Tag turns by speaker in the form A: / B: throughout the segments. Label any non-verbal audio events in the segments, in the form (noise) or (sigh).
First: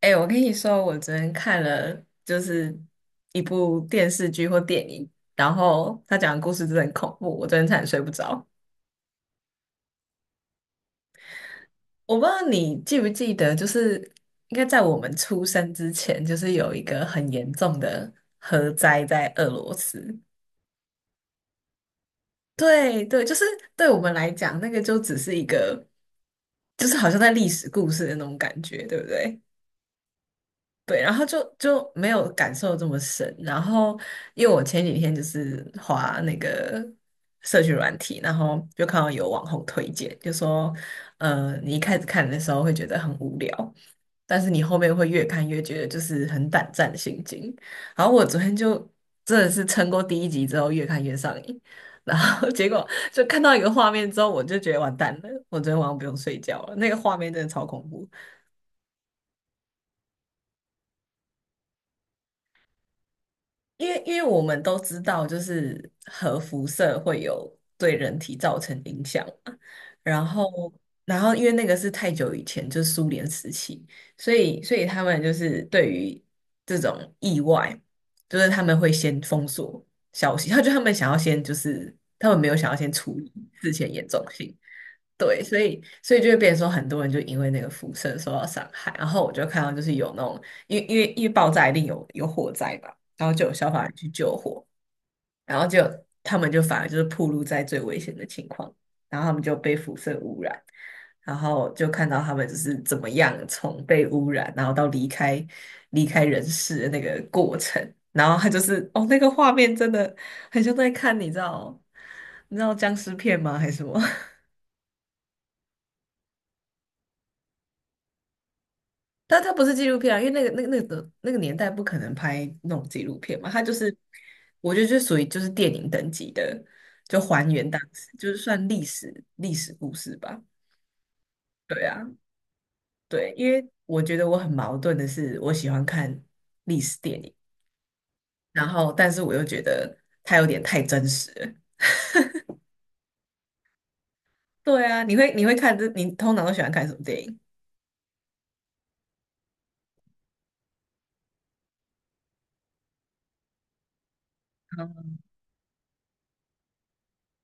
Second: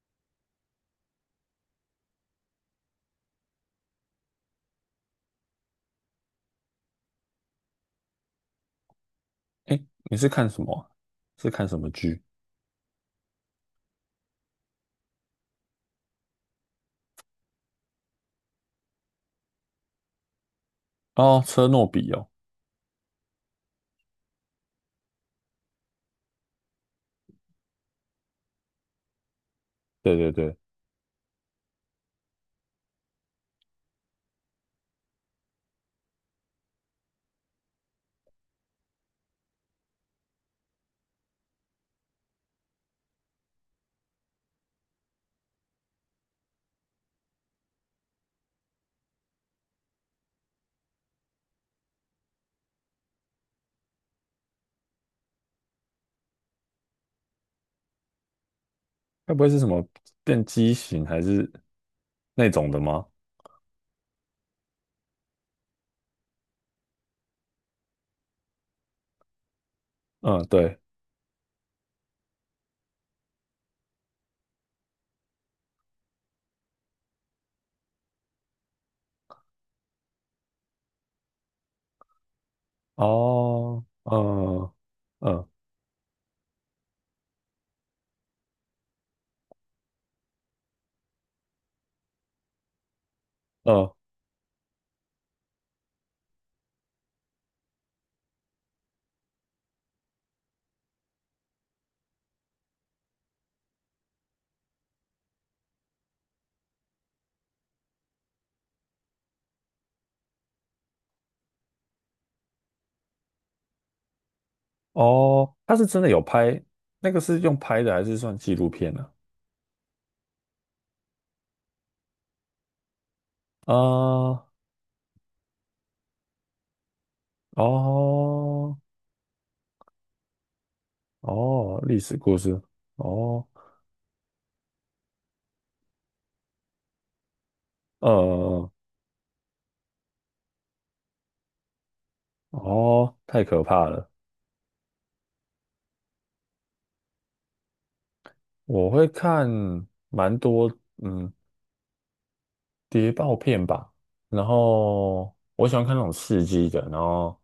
A: 哎、我跟你说，我昨天看了就是一部电视剧或电影，然后他讲的故事真的很恐怖，我昨天差点睡不着。
B: 哎，你是看什么啊是看什么
A: 我
B: 剧？
A: 不知道你记不记得，就是应该在我们出生之前，就是有一个很严重的核灾在俄罗斯。
B: 哦，车诺比哦，
A: 对对，就是对我们来讲，那个就只是一个，就是好像在历史故事的那种感觉，对不对？
B: 对对对，
A: 对，然后就没有感受这么深。然后，因为我前几天就是滑那个社群软体，然后就看到有网红推荐，就说，你一开始看的时候会觉得很无聊，但是你后面会越看越觉得就是很胆战心惊。然后我昨天就真的是撑过第一集之后，越看越上瘾。然后 (laughs) 结果就看到一个画面之后，我就觉得完蛋了，我昨天晚上不用睡觉了，那个画面真的超恐怖。
B: 该不会是什么变畸形还是那种的吗？
A: 因为我们都知道，就是核辐射会有对人体造成影响嘛。然
B: 嗯，
A: 后，
B: 对，
A: 然后因为那个是太久以前，就是苏联时期，所以他们就是对于这种意外，就是他们会先封锁消息，他们想要先就是他们没有想要先处理事
B: 哦，
A: 前严重性，
B: 嗯
A: 对，
B: 嗯
A: 所以就会变成说，很多人就因为那个辐射受到伤害。然后我就看到就是有那种，因为爆炸一定有火灾嘛，然后就有消防
B: 嗯，
A: 员去救火，然后就他们就反而就是暴露在最危险的情况，然后他们就被辐射污染，然后就看到他们就是怎么样从被污染，然后到离开人世的那个过程。然后他就是哦，那个画面真的很像在看，你知道僵尸片吗？还是什么？
B: 哦，他是真的有拍，那个是用拍的还是算纪录片呢？
A: 但它不是纪录片啊，因为那个年代不可能拍那种纪录片嘛，它就
B: 啊，
A: 是，我觉得就属于就是电影等级的，就还原当时，就是算
B: 哦
A: 历史故事吧。
B: 哦，
A: 对
B: 历
A: 啊，
B: 史故事，
A: 对，
B: 哦，
A: 因为我觉得我很矛盾的是，我喜欢看历史电影，然
B: 呃，
A: 后但是我又觉得它有点太真实了。
B: 哦，太可怕了。
A: 对啊，你会看这，你通常都喜欢看什么电影？
B: 我会看蛮多，嗯，谍报片吧，然
A: 嗯，
B: 后我喜欢看那种刺激的，然后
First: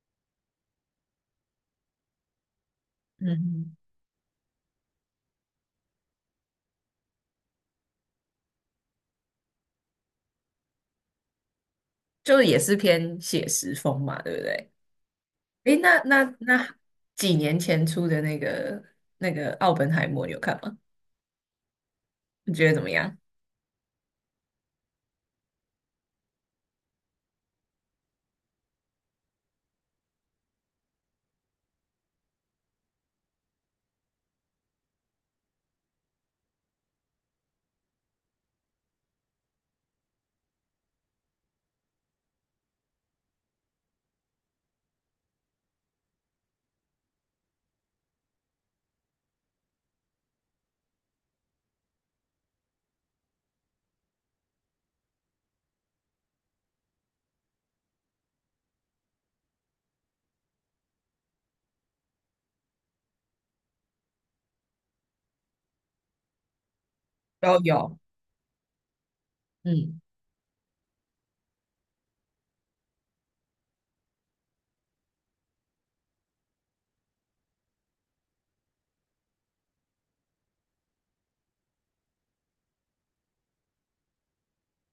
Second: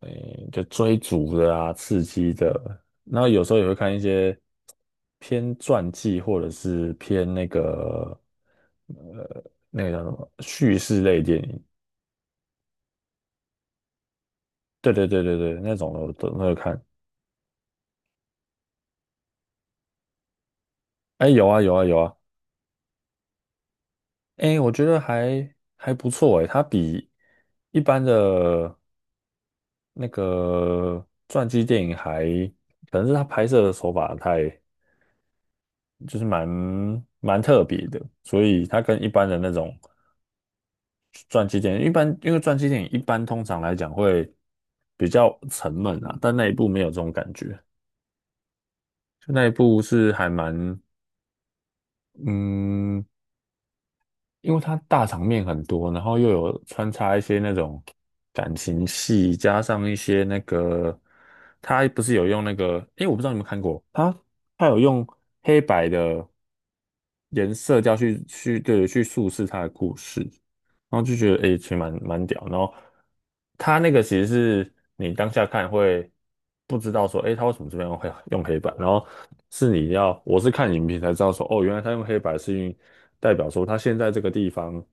B: 诶、就追逐的啊，刺激的，然后有时候也
A: 嗯
B: 会看一些偏传记或者是偏那个呃那个叫什么叙事类电影，
A: 就也是偏写实风嘛，对不对？
B: 对对对对对，那
A: 诶，
B: 种
A: 那
B: 的我
A: 那
B: 都会
A: 那
B: 看。
A: 几年前出的那个那个《奥本海默》，你有看吗？
B: 哎、有啊有啊有啊，
A: 你觉得怎么样？
B: 哎、我觉得还不错哎、它比一般的那个传记电影还。可能是它拍摄的手法太就是蛮特别的，所以它跟一般的那种传记电影，一般因为传记电影一般通常来讲会比较沉闷啊，但那一部没有这种感觉，就那一部是还蛮嗯，因为它大场面很多，然后又有穿插一些那种感情戏，加上一些那个它不是有用那个，诶，我不知道你们看过，它有用黑白的颜
A: 都
B: 色调
A: 有，
B: 去叙事它的故
A: 嗯，
B: 事。然后就觉得诶，其实蛮屌。然后他那个其实是你当下看会不知道说，诶，他为什么这边会用黑白？然后是你要，我是看影评才知道说，哦，原来他用黑白是因为代表说他现在这个地方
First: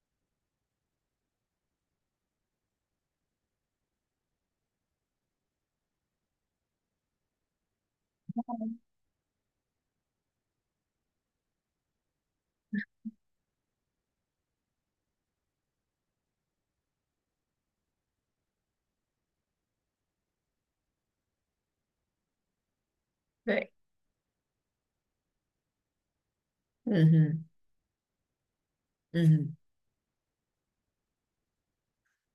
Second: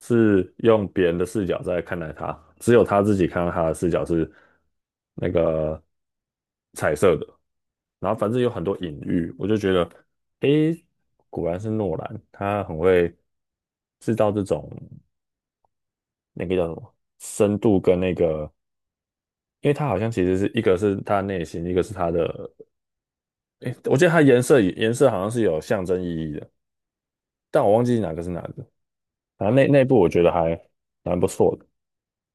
B: 是用别人的视角在看待他，只有他自己看到他的视角是那个彩色的。然后反正有很多隐喻，我就觉得，诶，果然是诺兰，他很会制造这种。那个叫什么深度跟那个，因为它好像其实是一个是它内心，一个是它的，
A: 对，
B: 诶，我记得它颜色好像是有象征意义的，
A: 嗯哼，
B: 但我忘记哪个是哪个。
A: 嗯
B: 反正
A: 哼，
B: 那部我觉得还蛮不错的。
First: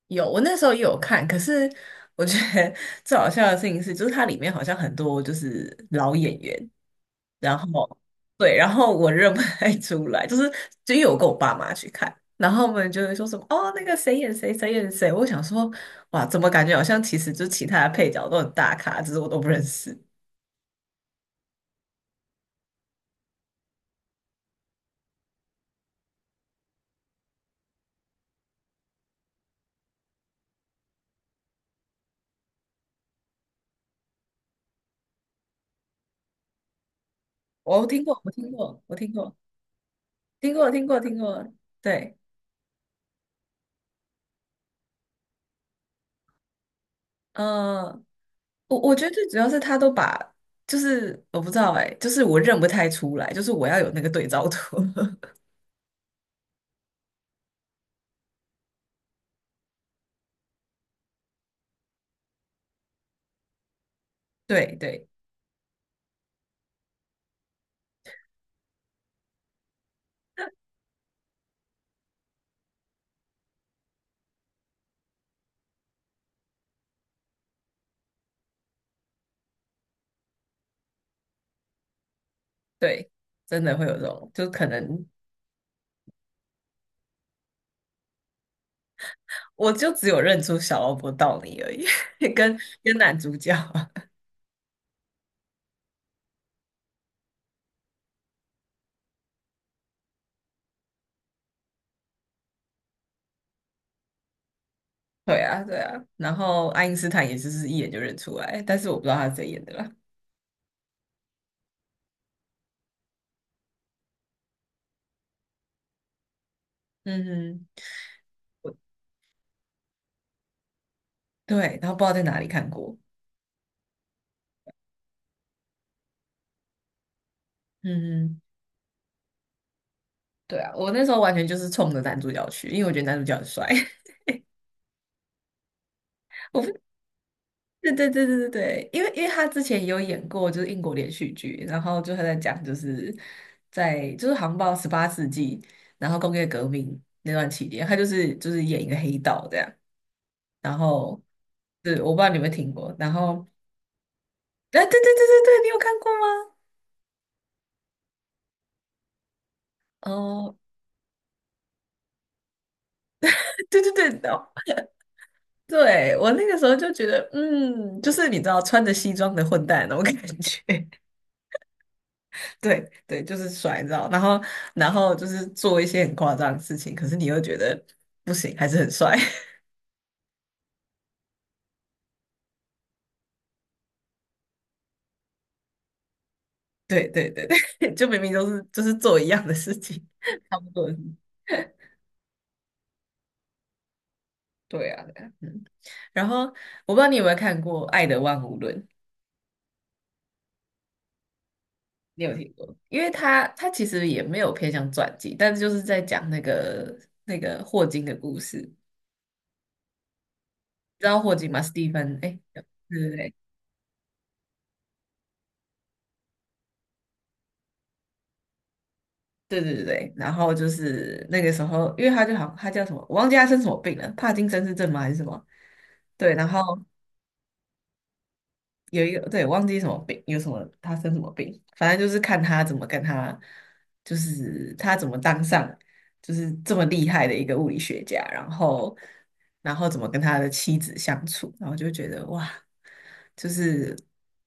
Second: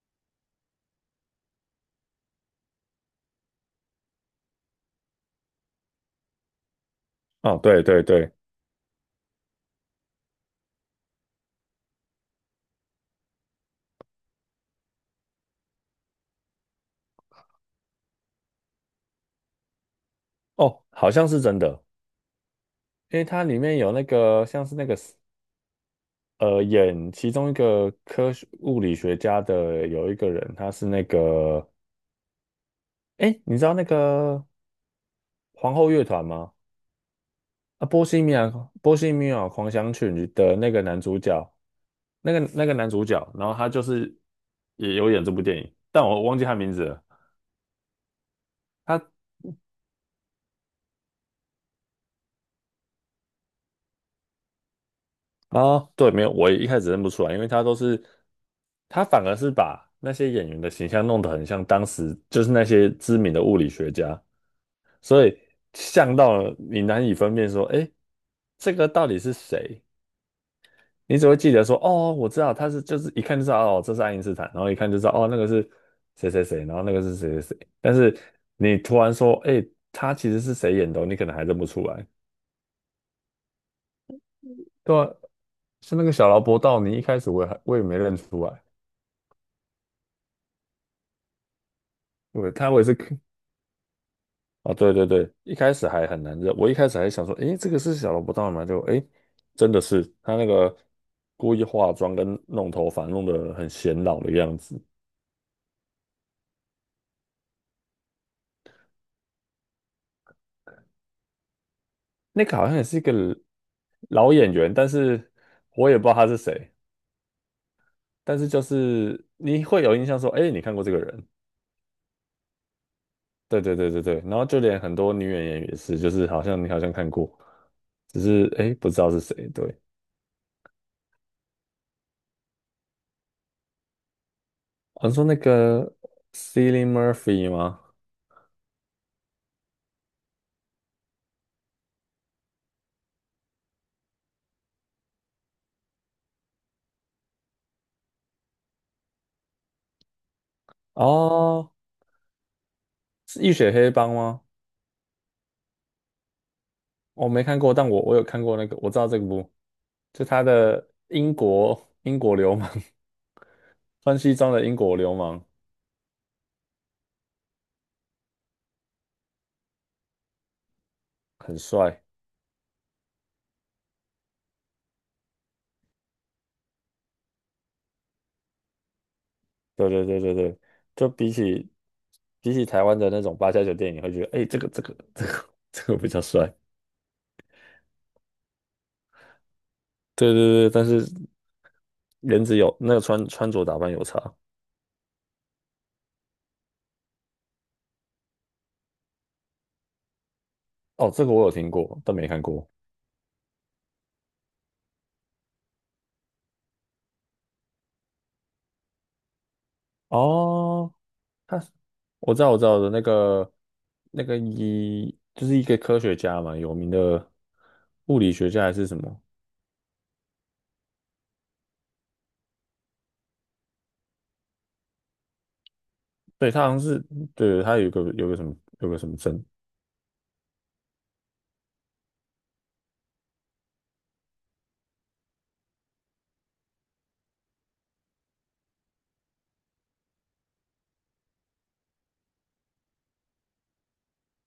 A: 有。我那时候也有看，可是我觉得 (laughs) 最好笑的事情是，就是它里面好像很多就是老演员，然
B: 哦，对
A: 后
B: 对对，
A: 对，然后我认不太出来，就是只有为我跟我爸妈去看，然后我们就会说什么哦，那个谁演谁，谁演谁。我想说，哇，怎么感觉好像其实就其他的配角都很大咖，只是我都不认识。
B: 哦，好像是真的，因为它里面有那个像是那个演其中一个科学物理学家的有一个人，他是那个，哎，你知道那个皇后乐团吗？
A: 我
B: 啊，
A: 听过，我听过，我
B: 波
A: 听
B: 西米
A: 过，
B: 亚狂想曲
A: 听
B: 的
A: 过，
B: 那个
A: 听过，
B: 男
A: 听
B: 主
A: 过。
B: 角。
A: 对，
B: 那个男主角，然后他就是也有演这部电影，但我忘记他名字了。
A: 呃，我
B: 他
A: 觉得最主要是他都把，就是我不知道哎、就是我认不太出来，就是我要有那个对照图。(laughs)
B: 啊，对，没有，我一开始认不出来，因为他反而是把那些演员的形象弄得很像当时就是那些知名的物理学家，
A: 对对
B: 所以像到了你难以分辨说，哎，这个到底是谁？你只会记得说，哦，我知道他是，就是一看就知道，哦，这是爱因斯坦，然后一看就知道，哦，那个是谁谁谁，然后那个是谁谁谁。但是你突然说，哎，他其实是谁演的哦你可能还认不出来。
A: 对，真的会有这种，就可
B: 对
A: 能
B: 啊，是那个小劳勃道你一开始我也没认出来，
A: 我就只有认出小劳勃道尼而已，(laughs)
B: 对，
A: 跟
B: 他我也是
A: 跟男
B: 看，
A: 主角。(laughs)
B: 哦，对对对，一开始还很难认，我一开始还想说，哎，这个是小劳勃道尼吗？就哎，诶真的是他那个故意化妆跟弄头发弄得很显老的样子。
A: 对啊，对啊，然后爱因斯坦也就是一眼就认出来，但是我不知道他是谁演的啦。
B: 那个好像也是一个老演员，但是我也不知道他是谁。
A: 嗯哼，
B: 但是就是你会有印象说，哎，你看过这个人？
A: 对，然后不知道在哪里看过。
B: 对对对对对。然后就连很多女演员也是，就是好像你好像看过，只
A: 嗯哼。
B: 是哎不知道是谁。对，
A: 对啊，我那时候完全就是冲着男主角去，因为我觉得男主角很帅。
B: 好像说那个
A: (laughs) 我不，
B: Cillian Murphy 吗？
A: 对对对对对对，因为他之前也有演过就是英国连续剧，然后就他在讲就是在就是航像到18世纪，然后工业革命那段期间，他就是演一个黑道这样。然后，
B: 哦，
A: 对，我不知道你有没有听过。然
B: 是
A: 后，
B: 《浴血黑帮》吗？
A: 哎、对对对对对，你有看过吗？
B: 我没看过，但我有看过那个，我知道这个部，就他
A: 哦，
B: 的英国流氓，
A: (laughs) 对
B: (laughs)
A: 对
B: 穿
A: 对，
B: 西
A: 哦，
B: 装的英国流氓
A: 对，我那个时候就觉得，嗯，就是你知道穿着西装的混蛋那种感觉。
B: 很帅。
A: 对对，就是甩绕，然后就是做一些很夸张的事情，可是你又觉得不行，还是很帅。(laughs)
B: 对对对对对，就比起台湾的那种八家酒店，你会觉得哎、这个比较帅。
A: 对对对对，(laughs) 就明明都是就是做一样的事情，
B: 对
A: (laughs) 差不
B: 对对，但
A: 多的事
B: 是
A: 情。
B: 颜值有那个穿着打扮有差。
A: 对啊，对啊，嗯。然后我不知道你有没有看过《爱的万物论》，
B: 哦，这个我有听过，但
A: 你
B: 没
A: 有
B: 看
A: 听
B: 过。
A: 过？因为他其实也没有偏向传记，但是就是在讲那个霍金的故事。你
B: 哦，
A: 知道霍金吗？
B: 他
A: 史蒂芬，
B: 我
A: 哎，
B: 知道我
A: 对
B: 知道的那
A: 对对，
B: 个那个就是一个科学家嘛，有名的物理学家还是什么？
A: 对对对对，然后就是那个时候，因为他就好，他叫什么，我忘记他生什么病了，帕金森氏症吗还是什么？对，然
B: 对，
A: 后
B: 他好像是对他有个有个什么有个
A: 有
B: 什
A: 一
B: 么
A: 个，
B: 证。
A: 对，我忘记什么病，有什么他生什么病，反正就是看他怎么跟他，就是他怎么当上就是这么厉害的一个物理学家，然后怎么跟他的妻子相处，然后就觉得哇，就是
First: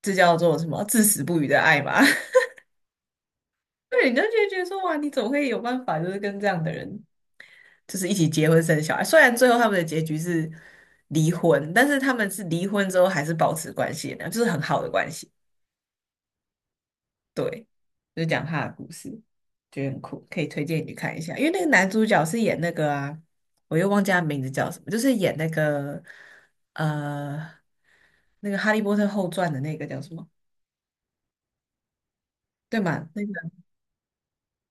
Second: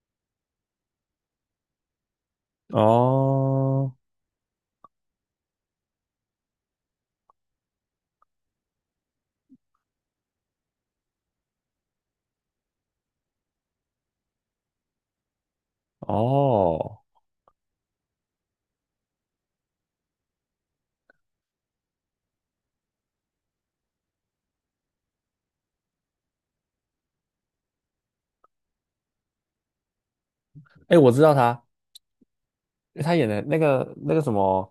A: 这叫做什么至死不渝的爱吧。(laughs)
B: 哦
A: 对，你就觉得说，哇，你怎么会有办法，就是跟这样的人就是一起结婚生小孩。虽然最后他们的结局是离婚，但是他们是离婚之后还是保持关系的，就是很好的关系。
B: 哦，
A: 对，就讲他的故事，觉得很酷，可以推荐你去看一下。因为那个男主角是演那个啊，我又忘记他名字叫什么，就是演那个呃那个《哈利波特后传》的那个叫什么？
B: 哎，我知道他，
A: 对
B: 因为
A: 吗？
B: 他
A: 那
B: 演
A: 个，
B: 的那个什么，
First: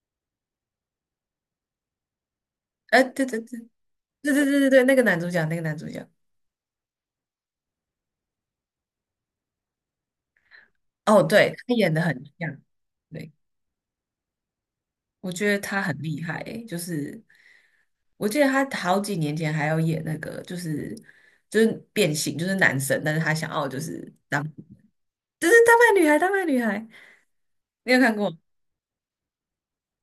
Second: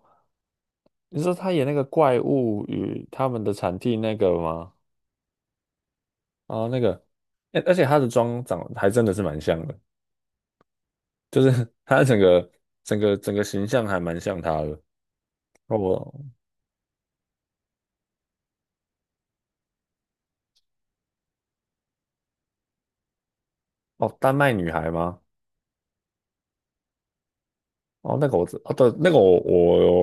B: 你说他演那个怪物
A: 哎、
B: 与
A: 对
B: 他
A: 对
B: 们的
A: 对
B: 产地那
A: 对
B: 个
A: 对对对
B: 吗？
A: 对，那个男主角，那个男主角，
B: 哦，那个，哎，而且他的妆长得还真的是蛮像的，
A: 哦，
B: 就
A: 对，
B: 是
A: 他
B: (laughs)
A: 演的
B: 他整
A: 很
B: 个
A: 像。
B: 整个
A: 对。
B: 整个形象还蛮像他的。
A: 我觉得
B: 哦，
A: 他很厉害欸，就是我记得他好几年前还要演那个，就是变性，就是男神，但是他想要就是
B: 哦，丹
A: 当，
B: 麦女孩吗？
A: 就是丹麦女孩，丹麦女孩，你有看
B: 哦，那
A: 过？
B: 个我知，哦对，那个我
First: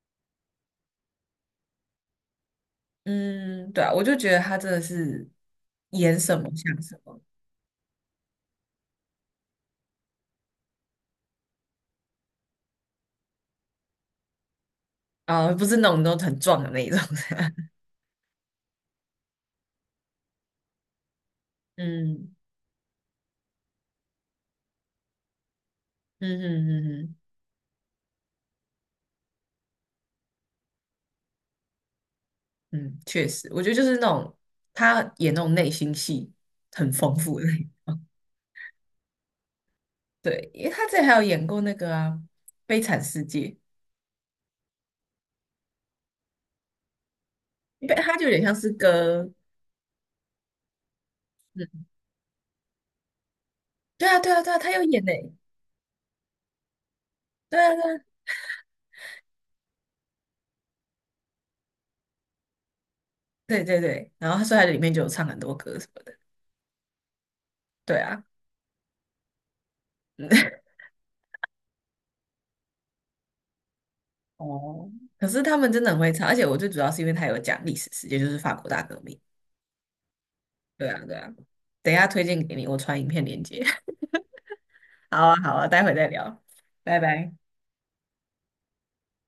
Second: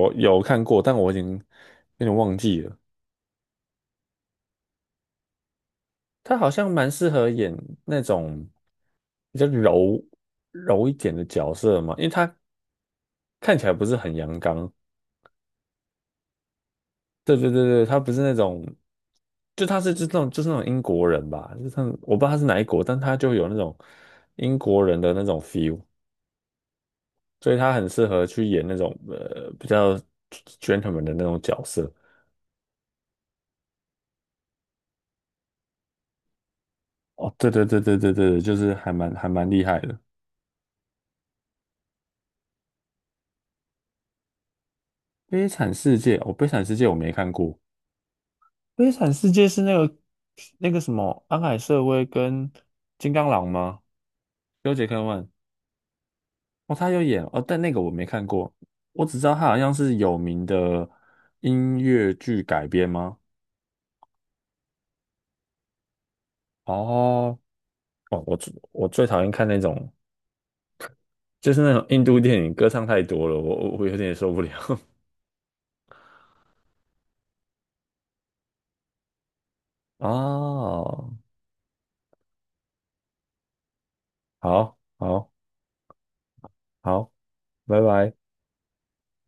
B: 我有看过，但我已经有点忘记了。
A: 嗯，对啊，我就觉得他真的是演什
B: 他
A: 么
B: 好像
A: 像
B: 蛮
A: 什
B: 适
A: 么。
B: 合演那种比较柔一点的角色嘛，因为他看起来不是很阳刚，
A: 啊，不是那种都很壮的那一种。
B: 对对
A: (laughs)
B: 对对，他不是那种，就他是就是那种英国人吧，就是我不知道
A: 嗯
B: 他是哪一国，但他就有那种英国人的那种 feel，
A: 嗯嗯嗯嗯
B: 所以他很适合去演那种比较 gentleman 的那种角色。
A: 嗯，确实，我觉得就是那种他演那种内心戏很丰
B: 哦，
A: 富的，
B: 对对对对对对，就是还蛮厉害的。
A: (laughs) 对，因为他之前还有演过那个啊《悲惨世界》。
B: 《悲惨世界》哦，《悲惨世界》我没看过，
A: 因为他就有点像是
B: 《悲惨
A: 歌，
B: 世界》是那个什么安海
A: 嗯，
B: 瑟薇跟金刚狼吗？
A: 对啊，对啊，对啊，他
B: 修
A: 有
B: 杰克
A: 演呢，
B: 曼。哦，他有演哦，
A: 对
B: 但那
A: 啊，
B: 个
A: 对
B: 我
A: 啊，
B: 没看过，我只知道他好像是有名的音乐剧改编吗？
A: 对对对，然后他所以他里面就有唱很多歌什么的，
B: 哦，
A: 对
B: 哦，
A: 啊，
B: 我最讨厌看那种，
A: 嗯
B: 就是那种印度电影，歌唱太多了，我有点受
A: (laughs)，
B: 不了。
A: 哦，可是他们真的很会唱，而且我最主要是因为他有讲历史事件，就是法国大革命，
B: (laughs)
A: 对啊，
B: 哦，
A: 对啊，等一下推荐给你，我传影片链接，
B: 好，
A: (laughs) 好
B: 好，
A: 啊，好啊，待会再聊，拜
B: 好，
A: 拜。
B: 拜拜。